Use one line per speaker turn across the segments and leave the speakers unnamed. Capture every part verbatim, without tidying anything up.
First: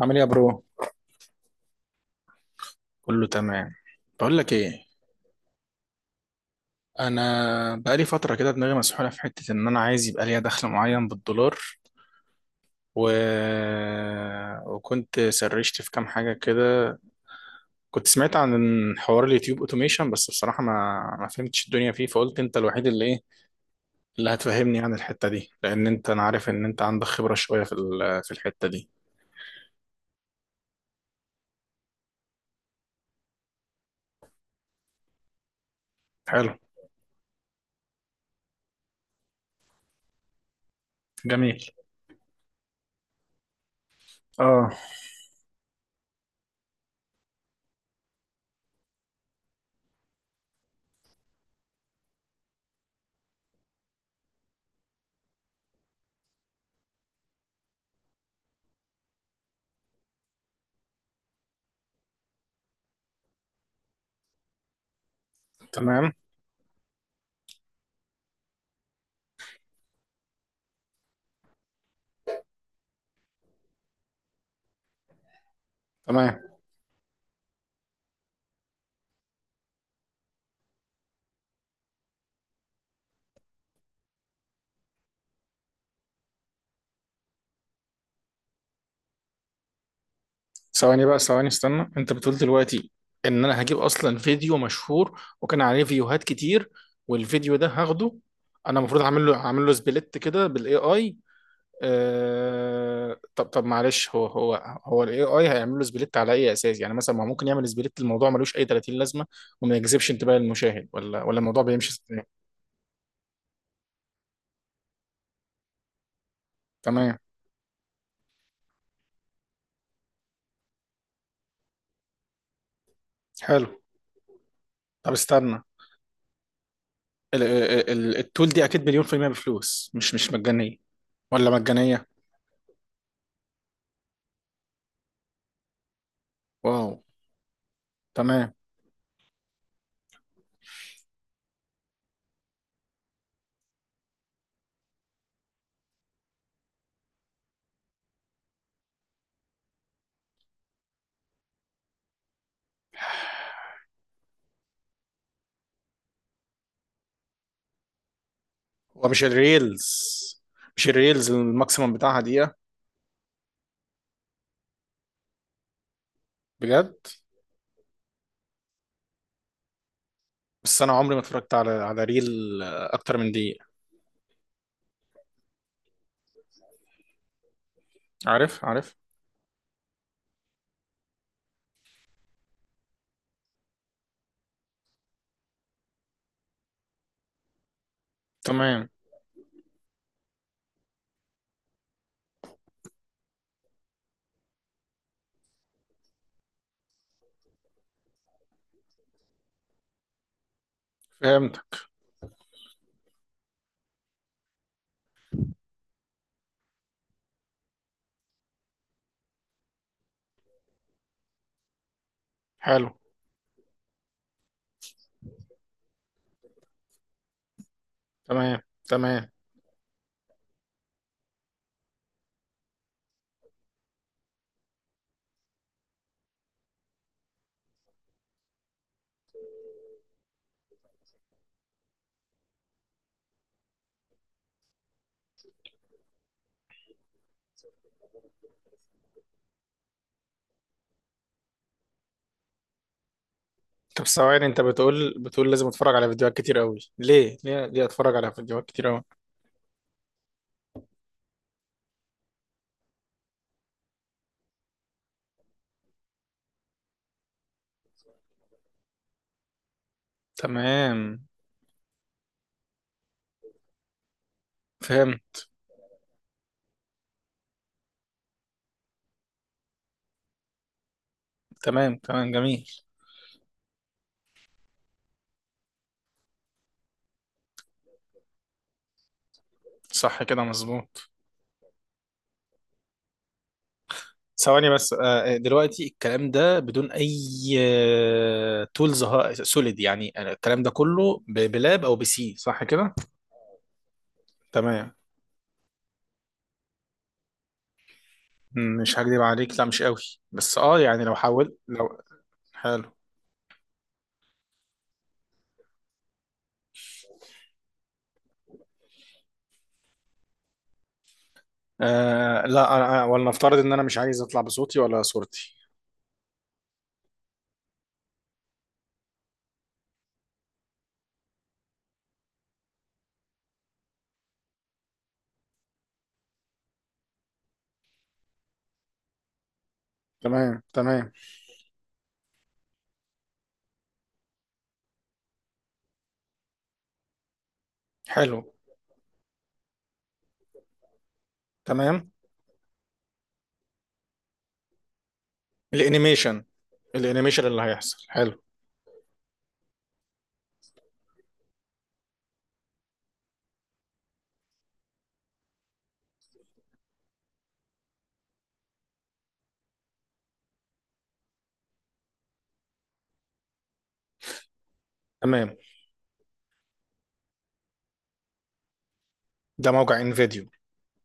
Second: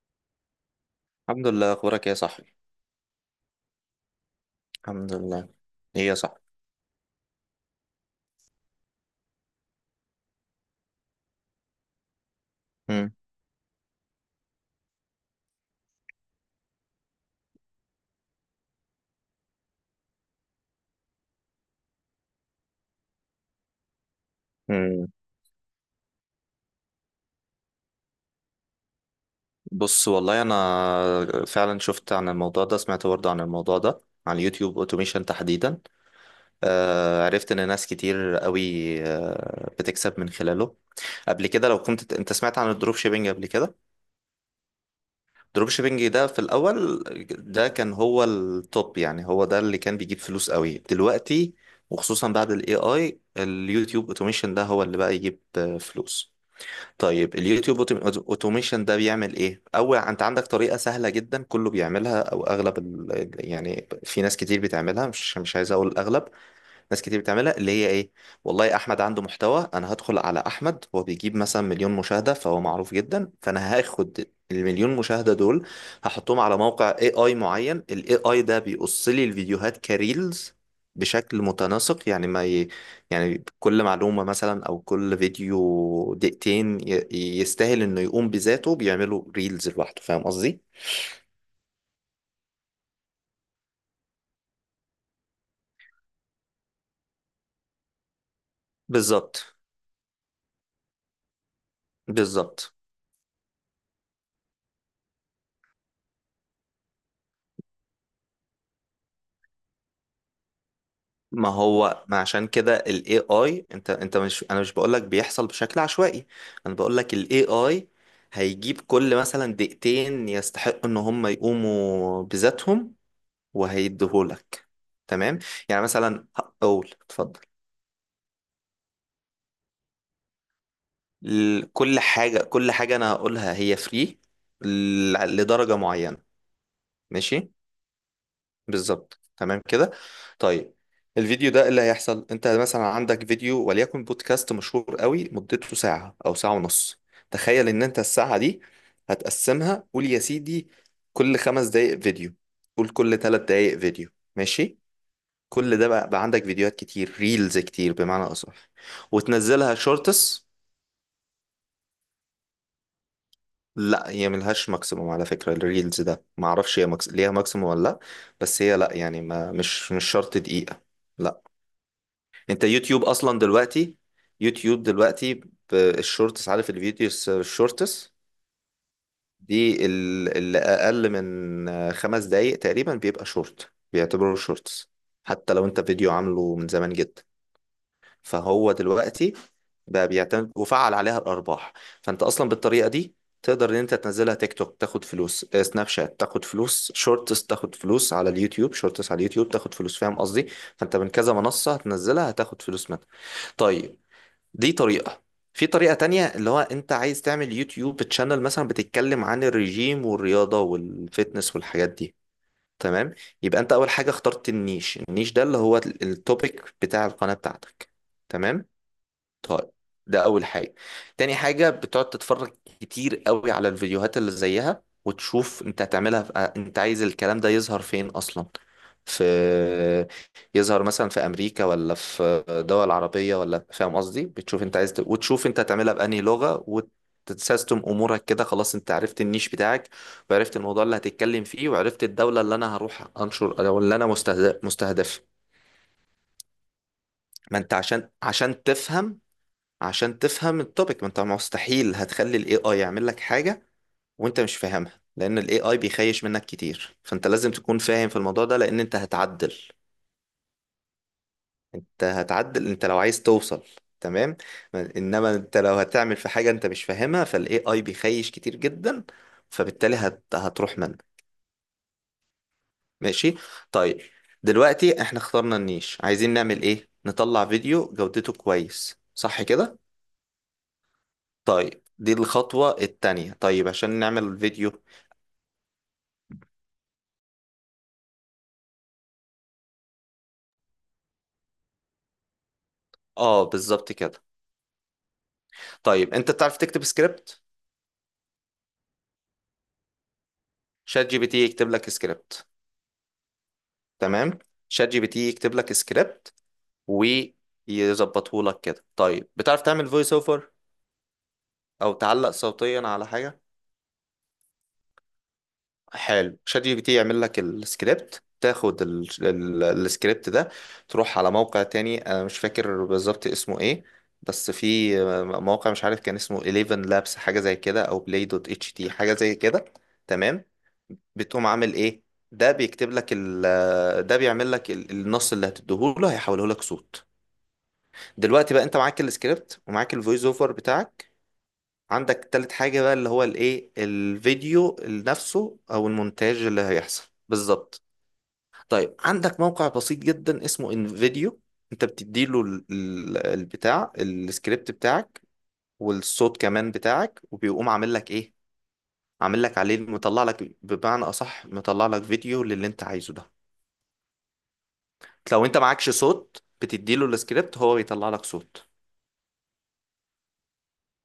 عامل ايه يا برو؟
الحمد لله، اخبارك إيه يا صاحبي؟
كله تمام. بقول لك ايه،
الحمد لله. ايه يا صاحبي؟
انا بقالي فتره كده دماغي مسحوله في حته ان انا عايز يبقى ليا دخل معين بالدولار. و...
مم.
وكنت سرشت في كام حاجه كده. كنت سمعت عن حوار اليوتيوب اوتوميشن، بس بصراحه ما ما فهمتش الدنيا فيه. فقلت انت الوحيد اللي ايه اللي هتفهمني عن
مم.
الحته دي، لان انت انا عارف ان انت عندك خبره شويه في ال... في الحته دي.
بص، والله انا فعلا شفت عن الموضوع ده، سمعت برضه عن الموضوع ده، على اليوتيوب اوتوميشن تحديدا.
حلو.
آه، عرفت ان ناس كتير قوي آه بتكسب من خلاله. قبل
جميل.
كده لو كنت انت سمعت عن الدروب شيبينج قبل كده،
اه.
الدروب شيبينج ده في الاول ده كان هو التوب، يعني هو ده اللي كان بيجيب فلوس قوي. دلوقتي وخصوصا بعد الاي اي، اليوتيوب اوتوميشن ده هو اللي بقى يجيب آه، فلوس. طيب اليوتيوب اوتوميشن ده بيعمل ايه؟ اول انت عندك طريقه سهله جدا، كله بيعملها او اغلب ال... يعني في ناس كتير بتعملها، مش مش عايز اقول
تمام،
الاغلب، ناس كتير بتعملها، اللي هي ايه؟ والله احمد عنده محتوى، انا هدخل على احمد، هو بيجيب مثلا مليون مشاهدة، فهو معروف جدا، فانا هاخد المليون مشاهدة دول
تمام.
هحطهم على موقع اي اي معين. الاي اي ده بيقص لي الفيديوهات كريلز بشكل متناسق، يعني ما ي... يعني كل معلومة مثلا او كل فيديو دقيقتين ي... يستاهل انه يقوم بذاته، بيعملوا ريلز لوحده، فاهم قصدي؟
ثواني بقى ثواني استنى، انت بتقول دلوقتي ان انا هجيب اصلا فيديو مشهور وكان عليه فيوهات كتير، والفيديو ده هاخده، انا المفروض اعمل له
بالظبط،
اعمل له سبليت كده بالاي اي؟
بالظبط.
آه... طب طب معلش، هو هو هو الاي اي هيعمل له سبليت على اي اساس؟ يعني مثلا، ما هو ممكن يعمل سبليت، الموضوع ملوش اي ثلاثين لازمه، وما يجذبش انتباه المشاهد، ولا ولا
ما
الموضوع بيمشي
هو ما
ازاي؟
عشان كده ال إيه آي، انت انت مش، انا مش بقولك بيحصل بشكل عشوائي، انا بقولك
تمام.
ال إيه آي هيجيب كل مثلا دقيقتين يستحقوا ان هم يقوموا بذاتهم
حلو.
وهيديهولك.
طب
تمام،
استنى،
يعني مثلا هقول اتفضل،
ال- ال- ال- التول دي اكيد مليون في المية بفلوس، مش مش مجانيه؟ ولا
ال- كل
مجانيه؟
حاجة، كل حاجة انا هقولها هي فري لدرجة معينة.
واو.
ماشي.
تمام.
بالظبط، تمام كده. طيب الفيديو ده إيه اللي هيحصل؟ انت مثلا عندك فيديو وليكن بودكاست مشهور قوي، مدته ساعة او ساعة ونص. تخيل ان انت الساعة دي هتقسمها، قول يا سيدي كل خمس دقايق فيديو، قول كل ثلاث دقايق فيديو، ماشي. كل ده بقى، بقى عندك فيديوهات كتير، ريلز كتير بمعنى اصح،
هو مش
وتنزلها
الريلز
شورتس.
مش الريلز الماكسيمم بتاعها دقيقة؟
لا، هي ملهاش ماكسيموم على فكرة، الريلز ده معرفش هي
بجد؟
مكس... ليها ماكسيموم ولا لا. بس هي لا، يعني ما مش مش شرط دقيقة.
بس أنا عمري ما
لا،
اتفرجت على على ريل
انت
آه،
يوتيوب
أكتر من
اصلا
دقيقة.
دلوقتي، يوتيوب دلوقتي بالشورتس، عارف الفيديوز الشورتس
عارف، عارف.
دي؟ ال- اللي اقل من خمس دقايق تقريبا بيبقى شورت، بيعتبروه شورتس، حتى لو انت فيديو عامله من زمان جدا، فهو
تمام.
دلوقتي بقى بيعتمد وفعل عليها الارباح. فانت اصلا بالطريقه دي تقدر ان انت تنزلها تيك توك تاخد فلوس، آه، سناب شات تاخد فلوس، شورتس تاخد فلوس على اليوتيوب، شورتس على اليوتيوب تاخد فلوس، فاهم قصدي؟ فانت من كذا
فهمت.
منصه هتنزلها هتاخد فلوس منها. طيب دي طريقة. في طريقة تانية، اللي هو انت عايز تعمل يوتيوب تشانل مثلا بتتكلم عن الرجيم والرياضة والفتنس والحاجات دي.
حلو.
تمام، يبقى انت اول حاجة اخترت النيش. النيش ده اللي هو التوبيك بتاع القناة بتاعتك.
تمام،
تمام.
تمام.
طيب، ده اول حاجه. تاني حاجه بتقعد تتفرج كتير قوي على الفيديوهات اللي زيها وتشوف انت هتعملها في... آه، انت عايز الكلام ده يظهر فين اصلا، في يظهر مثلا في امريكا ولا في دول عربيه ولا، فاهم قصدي؟ بتشوف انت عايز ت... وتشوف انت هتعملها بأنهي لغه، وتسيستم امورك كده، خلاص انت عرفت النيش بتاعك، وعرفت الموضوع اللي هتتكلم فيه، وعرفت الدوله اللي انا هروح انشر او اللي
طب
انا
ثواني،
مستهدف
أنت بتقول
مستهدف
بتقول لازم أتفرج على فيديوهات كتير أوي، ليه
ما
ليه
انت
ليه
عشان
أتفرج على
عشان
فيديوهات كتير أوي؟
تفهم، عشان تفهم التوبيك، ما انت مستحيل هتخلي الاي اي يعمل لك حاجة وانت مش فاهمها، لان الاي اي بيخيش منك كتير، فانت لازم تكون فاهم في الموضوع ده، لان انت هتعدل،
تمام.
انت هتعدل انت لو عايز توصل. تمام. ما- انما
فهمت.
انت لو هتعمل في حاجة انت مش فاهمها، فالاي اي بيخيش كتير جدا، فبالتالي هت... هتروح منك.
تمام، تمام، جميل.
ماشي. طيب دلوقتي احنا اخترنا النيش، عايزين نعمل ايه؟ نطلع فيديو جودته كويس، صح كده؟
صح كده، مظبوط.
طيب دي الخطوة التانية، طيب عشان نعمل
ثواني
الفيديو،
بس. آه، آه، دلوقتي الكلام ده بدون اي تولز سوليد، يعني أنا الكلام ده كله ب- بلاب او بسي، صح كده؟
اه بالظبط كده.
تمام.
طيب انت بتعرف تكتب سكريبت؟
مم، مش هكدب عليك، لا مش قوي. بس اه يعني
شات
لو
جي بي تي
حاول
يكتب لك
لو.
سكريبت.
حلو.
تمام، شات جي بي تي يكتب لك سكريبت ويظبطه لك كده. طيب بتعرف تعمل فويس اوفر او تعلق
آه لا،
صوتيا
أنا
على
أنا-
حاجة؟
ولنفترض ان انا مش عايز اطلع بصوتي ولا صورتي.
حلو، شات جي بي تي يعمل لك السكريبت، تاخد ال- ال- السكريبت ده، تروح على موقع تاني، انا مش فاكر بالظبط اسمه ايه، بس في موقع مش عارف كان اسمه أحد عشر لابس حاجة زي كده، او بلاي دوت اتش تي حاجة زي كده. تمام.
تمام. تمام.
بتقوم عامل ايه؟ ده بيكتب لك ال ده بيعمل لك ال- النص اللي هتديهوله هيحوله لك صوت.
حلو.
دلوقتي بقى انت معاك السكريبت ومعاك الفويس اوفر بتاعك.
تمام.
عندك تالت حاجة بقى اللي هو الايه، الفيديو نفسه، او المونتاج
الانيميشن
اللي هيحصل
الانيميشن اللي
بالظبط.
هيحصل، حلو.
طيب عندك موقع بسيط جدا اسمه انفيديو، انت بتديله ال- ال- البتاع السكريبت بتاعك والصوت كمان بتاعك، وبيقوم عامل لك ايه؟ عامل لك عليه، مطلع لك بمعنى اصح، مطلع لك فيديو للي انت عايزه ده. لو
تمام.
انت معكش صوت، بتديله السكريبت هو بيطلع لك صوت.
ده موقع انفيديو؟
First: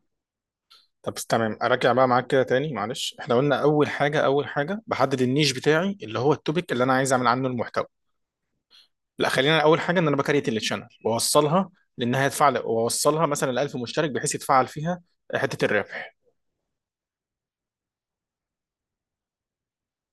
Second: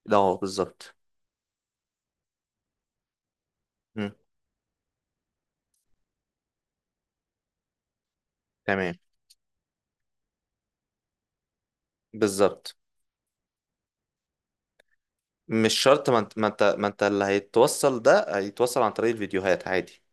ده هو بالظبط.
طب تمام، اراجع بقى معاك كده تاني، معلش. احنا قلنا اول
مم.
حاجه اول حاجه بحدد النيش بتاعي، اللي هو التوبيك اللي انا عايز اعمل عنه المحتوى.
تمام.
لا، خلينا اول حاجه ان انا بكريت التشانل واوصلها، لانها تفعل
بالظبط.
واوصلها مثلا ل ألف مشترك بحيث يتفعل فيها حته
مش شرط،
الربح.
ما انت ما انت ما انت اللي هيتوصل، ده هيتوصل عن طريق الفيديوهات عادي.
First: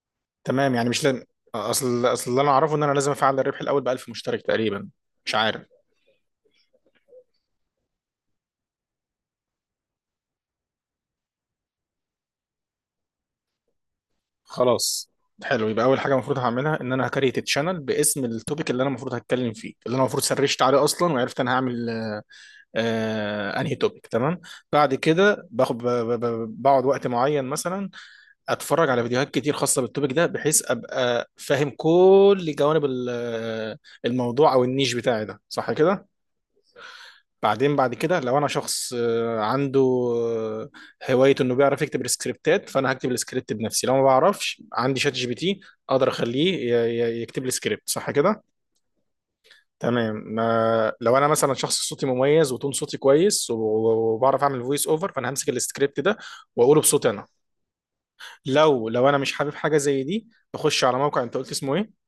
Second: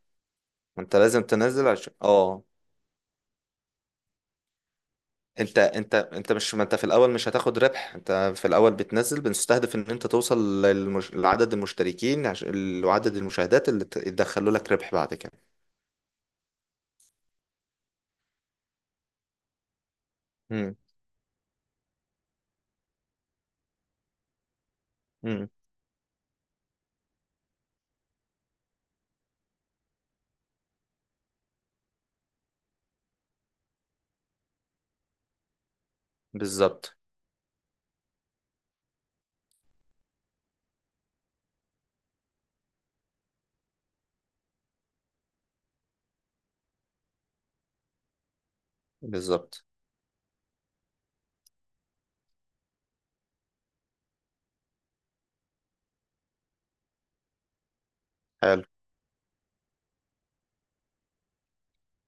تمام،
ما
يعني
انت
مش
لازم
لازم.
تنزل عشان
اصل اصل اللي
اه
انا اعرفه ان انا لازم افعل الربح الاول ب ألف مشترك تقريبا. مش
انت
عارف.
انت انت مش، ما انت في الاول مش هتاخد ربح، انت في الاول بتنزل، بنستهدف ان انت توصل للمش... لعدد المشتركين، عش... لعدد المشاهدات اللي ت- يدخلوا لك ربح
خلاص.
بعد كده.
حلو، يبقى اول حاجه المفروض هعملها ان انا هكريت التشانل باسم التوبيك اللي انا المفروض هتكلم فيه، اللي انا المفروض سرشت
امم.
عليه اصلا وعرفت انا هعمل آه انهي توبيك. تمام. بعد كده
امم.
باخد ب- ب- ب- بقعد وقت معين، مثلا اتفرج على فيديوهات كتير خاصه بالتوبيك ده، بحيث ابقى فاهم كل جوانب ال- الموضوع او النيش بتاعي ده، صح كده؟
بالظبط.
بعدين بعد كده لو انا شخص آه، عنده آه، هوايه انه بيعرف يكتب السكريبتات، فانا هكتب السكريبت بنفسي، لو ما بعرفش عندي شات جي بي تي اقدر اخليه ي- ي- يكتب لي سكريبت، صح كده؟
بالظبط.
تمام، ما لو انا مثلا شخص صوتي مميز وتون صوتي كويس و- وبعرف اعمل فويس اوفر، فانا همسك السكريبت ده واقوله بصوتي انا.
حلو.
لو لو انا مش حابب حاجه زي دي، بخش على موقع. انت قلت اسمه ايه؟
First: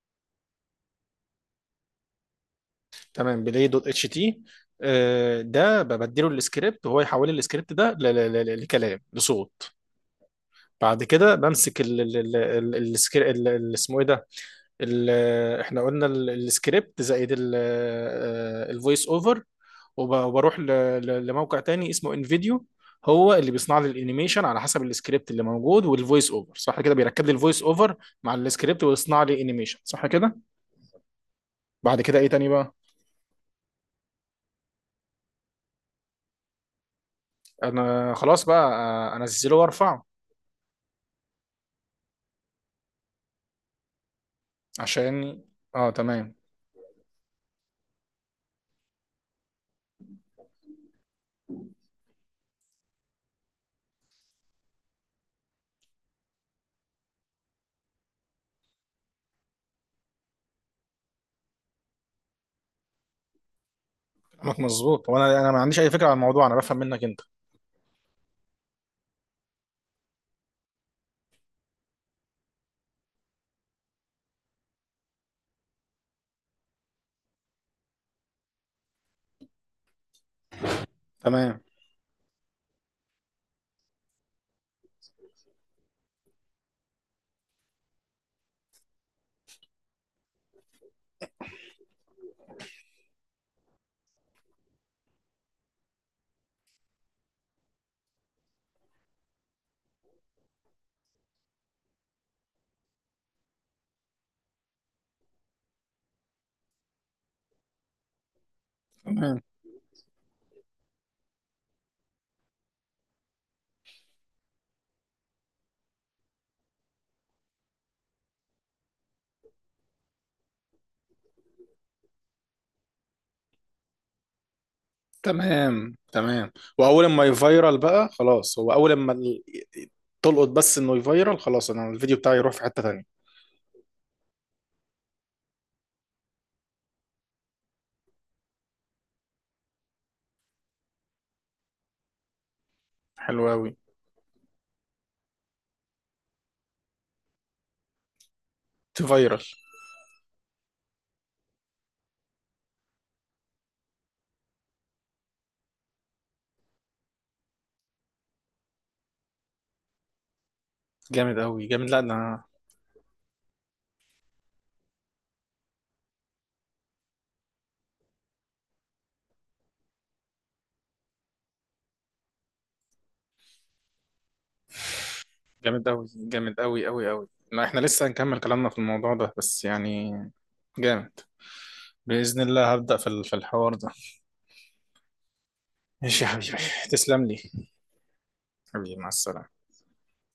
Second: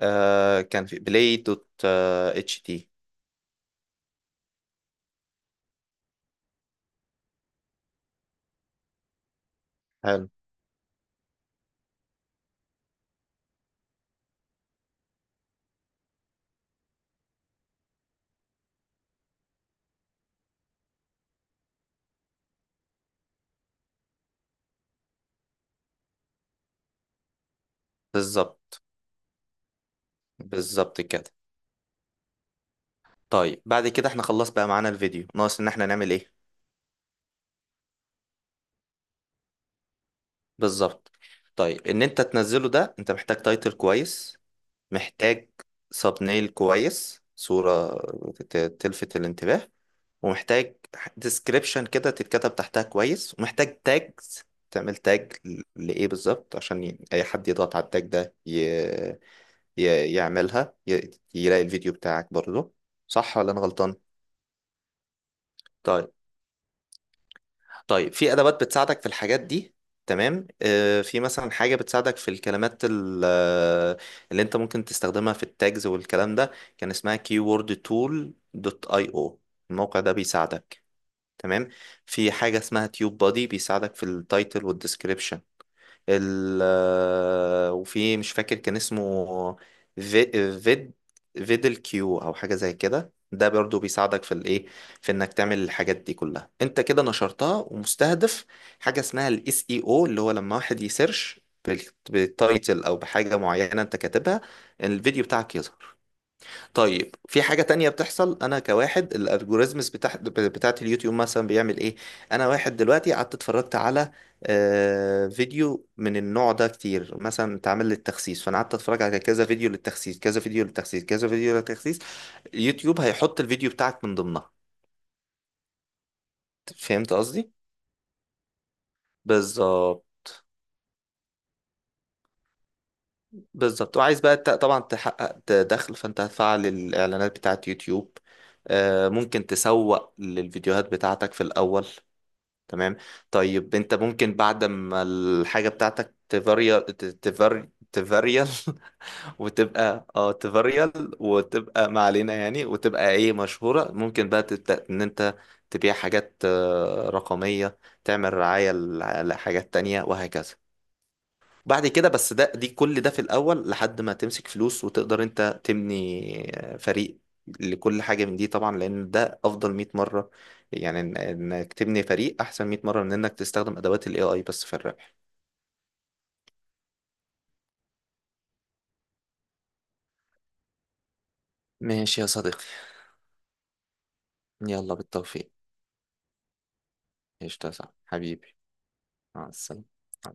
آه كان في بلاي دوت، آه اتش تي.
تمام، بلاي دوت اتش تي. آه، ده ببدله السكريبت وهو يحول لي السكريبت ده ل- ل- ل- لكلام لصوت.
حلو.
بعد كده بمسك ال ال ال ال- السكر- ال- ال- اسمه ايه ده؟ ال- احنا قلنا ال- السكريبت زائد الفويس اوفر، وب- وبروح ل- ل- لموقع تاني اسمه انفيديو، هو اللي بيصنع لي الانيميشن على حسب السكريبت اللي موجود والفويس اوفر، صح كده؟ بيركب لي الفويس اوفر مع
بالظبط،
السكريبت ويصنع لي انيميشن، صح كده؟
بالظبط كده.
بعد كده ايه تاني بقى؟
طيب بعد كده احنا خلص بقى معانا الفيديو، ناقص ان احنا نعمل ايه؟
انا خلاص بقى، آه، انزله وارفعه.
بالظبط. طيب ان انت تنزله ده انت محتاج تايتل كويس،
عشان
محتاج
اه،
ساب
تمام.
نيل كويس، صورة ت- تلفت الانتباه، ومحتاج ديسكريبشن كده تتكتب تحتها كويس، ومحتاج تاجز، تعمل تاج ل- لإيه بالظبط، عشان ي- أي حد يضغط على التاج ده ي... ي... يعملها، ي... يلاقي الفيديو بتاعك برضه. صح ولا أنا غلطان؟
كلامك مظبوط، وانا انا ما عنديش اي فكره عن
طيب.
الموضوع، انا بفهم منك انت.
طيب في أدوات بتساعدك في الحاجات دي. تمام، آه، في مثلا حاجة بتساعدك في الكلمات ال- آه، اللي انت ممكن تستخدمها في التاجز والكلام ده، كان اسمها كيوورد تول دوت آي أو. الموقع ده بيساعدك.
تمام،
تمام. في حاجة اسمها تيوب بادي بيساعدك في التايتل والديسكريبشن. ال آه، وفي مش فاكر كان اسمه، في فيد فيدل كيو او حاجه زي كده، ده برضو بيساعدك في الايه، في انك تعمل الحاجات دي كلها. انت كده نشرتها ومستهدف. حاجه اسمها الاس اي او، اللي هو لما واحد يسيرش بالتايتل او بحاجه معينه انت كاتبها الفيديو بتاعك يظهر. طيب في حاجة تانية بتحصل، أنا كواحد،
تمام،
الألجوريزمز بتاع بتاعت اليوتيوب مثلا بيعمل إيه؟ أنا واحد دلوقتي قعدت اتفرجت على آه، فيديو من النوع ده كتير، مثلا اتعمل للتخسيس، فأنا قعدت أتفرج على كذا فيديو للتخسيس، كذا فيديو للتخسيس، كذا فيديو للتخسيس، اليوتيوب هيحط الفيديو بتاعك من ضمنها.
تمام، تمام. واول
فهمت
ما
قصدي؟
يفيرال بقى خلاص، هو اول ما ال-
بالظبط،
تلقط، بس انه يفيرال خلاص انا الفيديو بتاعي يروح في حتة تانية.
بالظبط. وعايز بقى ت- طبعا تحقق ت- دخل، فأنت هتفعل الإعلانات بتاعت يوتيوب، آه، ممكن تسوق للفيديوهات بتاعتك في الأول. تمام.
حلو قوي.
طيب انت ممكن بعد ما الحاجة بتاعتك تفاريال، تفاري تفاريال
تفيرال.
وتبقى اه تفاريال، وتبقى ما علينا يعني، وتبقى ايه، مشهورة، ممكن بقى تبدأ ان انت تبيع حاجات آه، رقمية، تعمل رعاية لحاجات تانية وهكذا.
جامد قوي
بعد
جامد، لا
كده بس
ده
ده، دي كل ده في الأول لحد ما تمسك فلوس وتقدر أنت تبني فريق لكل حاجة من دي، طبعا لأن ده أفضل مية مرة، يعني إن- إنك تبني فريق أحسن مية مرة من إنك تستخدم أدوات ال إيه آي بس في الربح.
جامد قوي جامد قوي قوي قوي، لا احنا لسه هنكمل كلامنا في الموضوع ده، بس يعني جامد.
ماشي يا
بإذن
صديقي.
الله هبدأ في ال- في الحوار ده.
يلا بالتوفيق.
ماشي يا حبيبي. تسلم لي.
قشطة يا صاحبي حبيبي.
حبيبي، مع
مع
السلامة.
السلامة.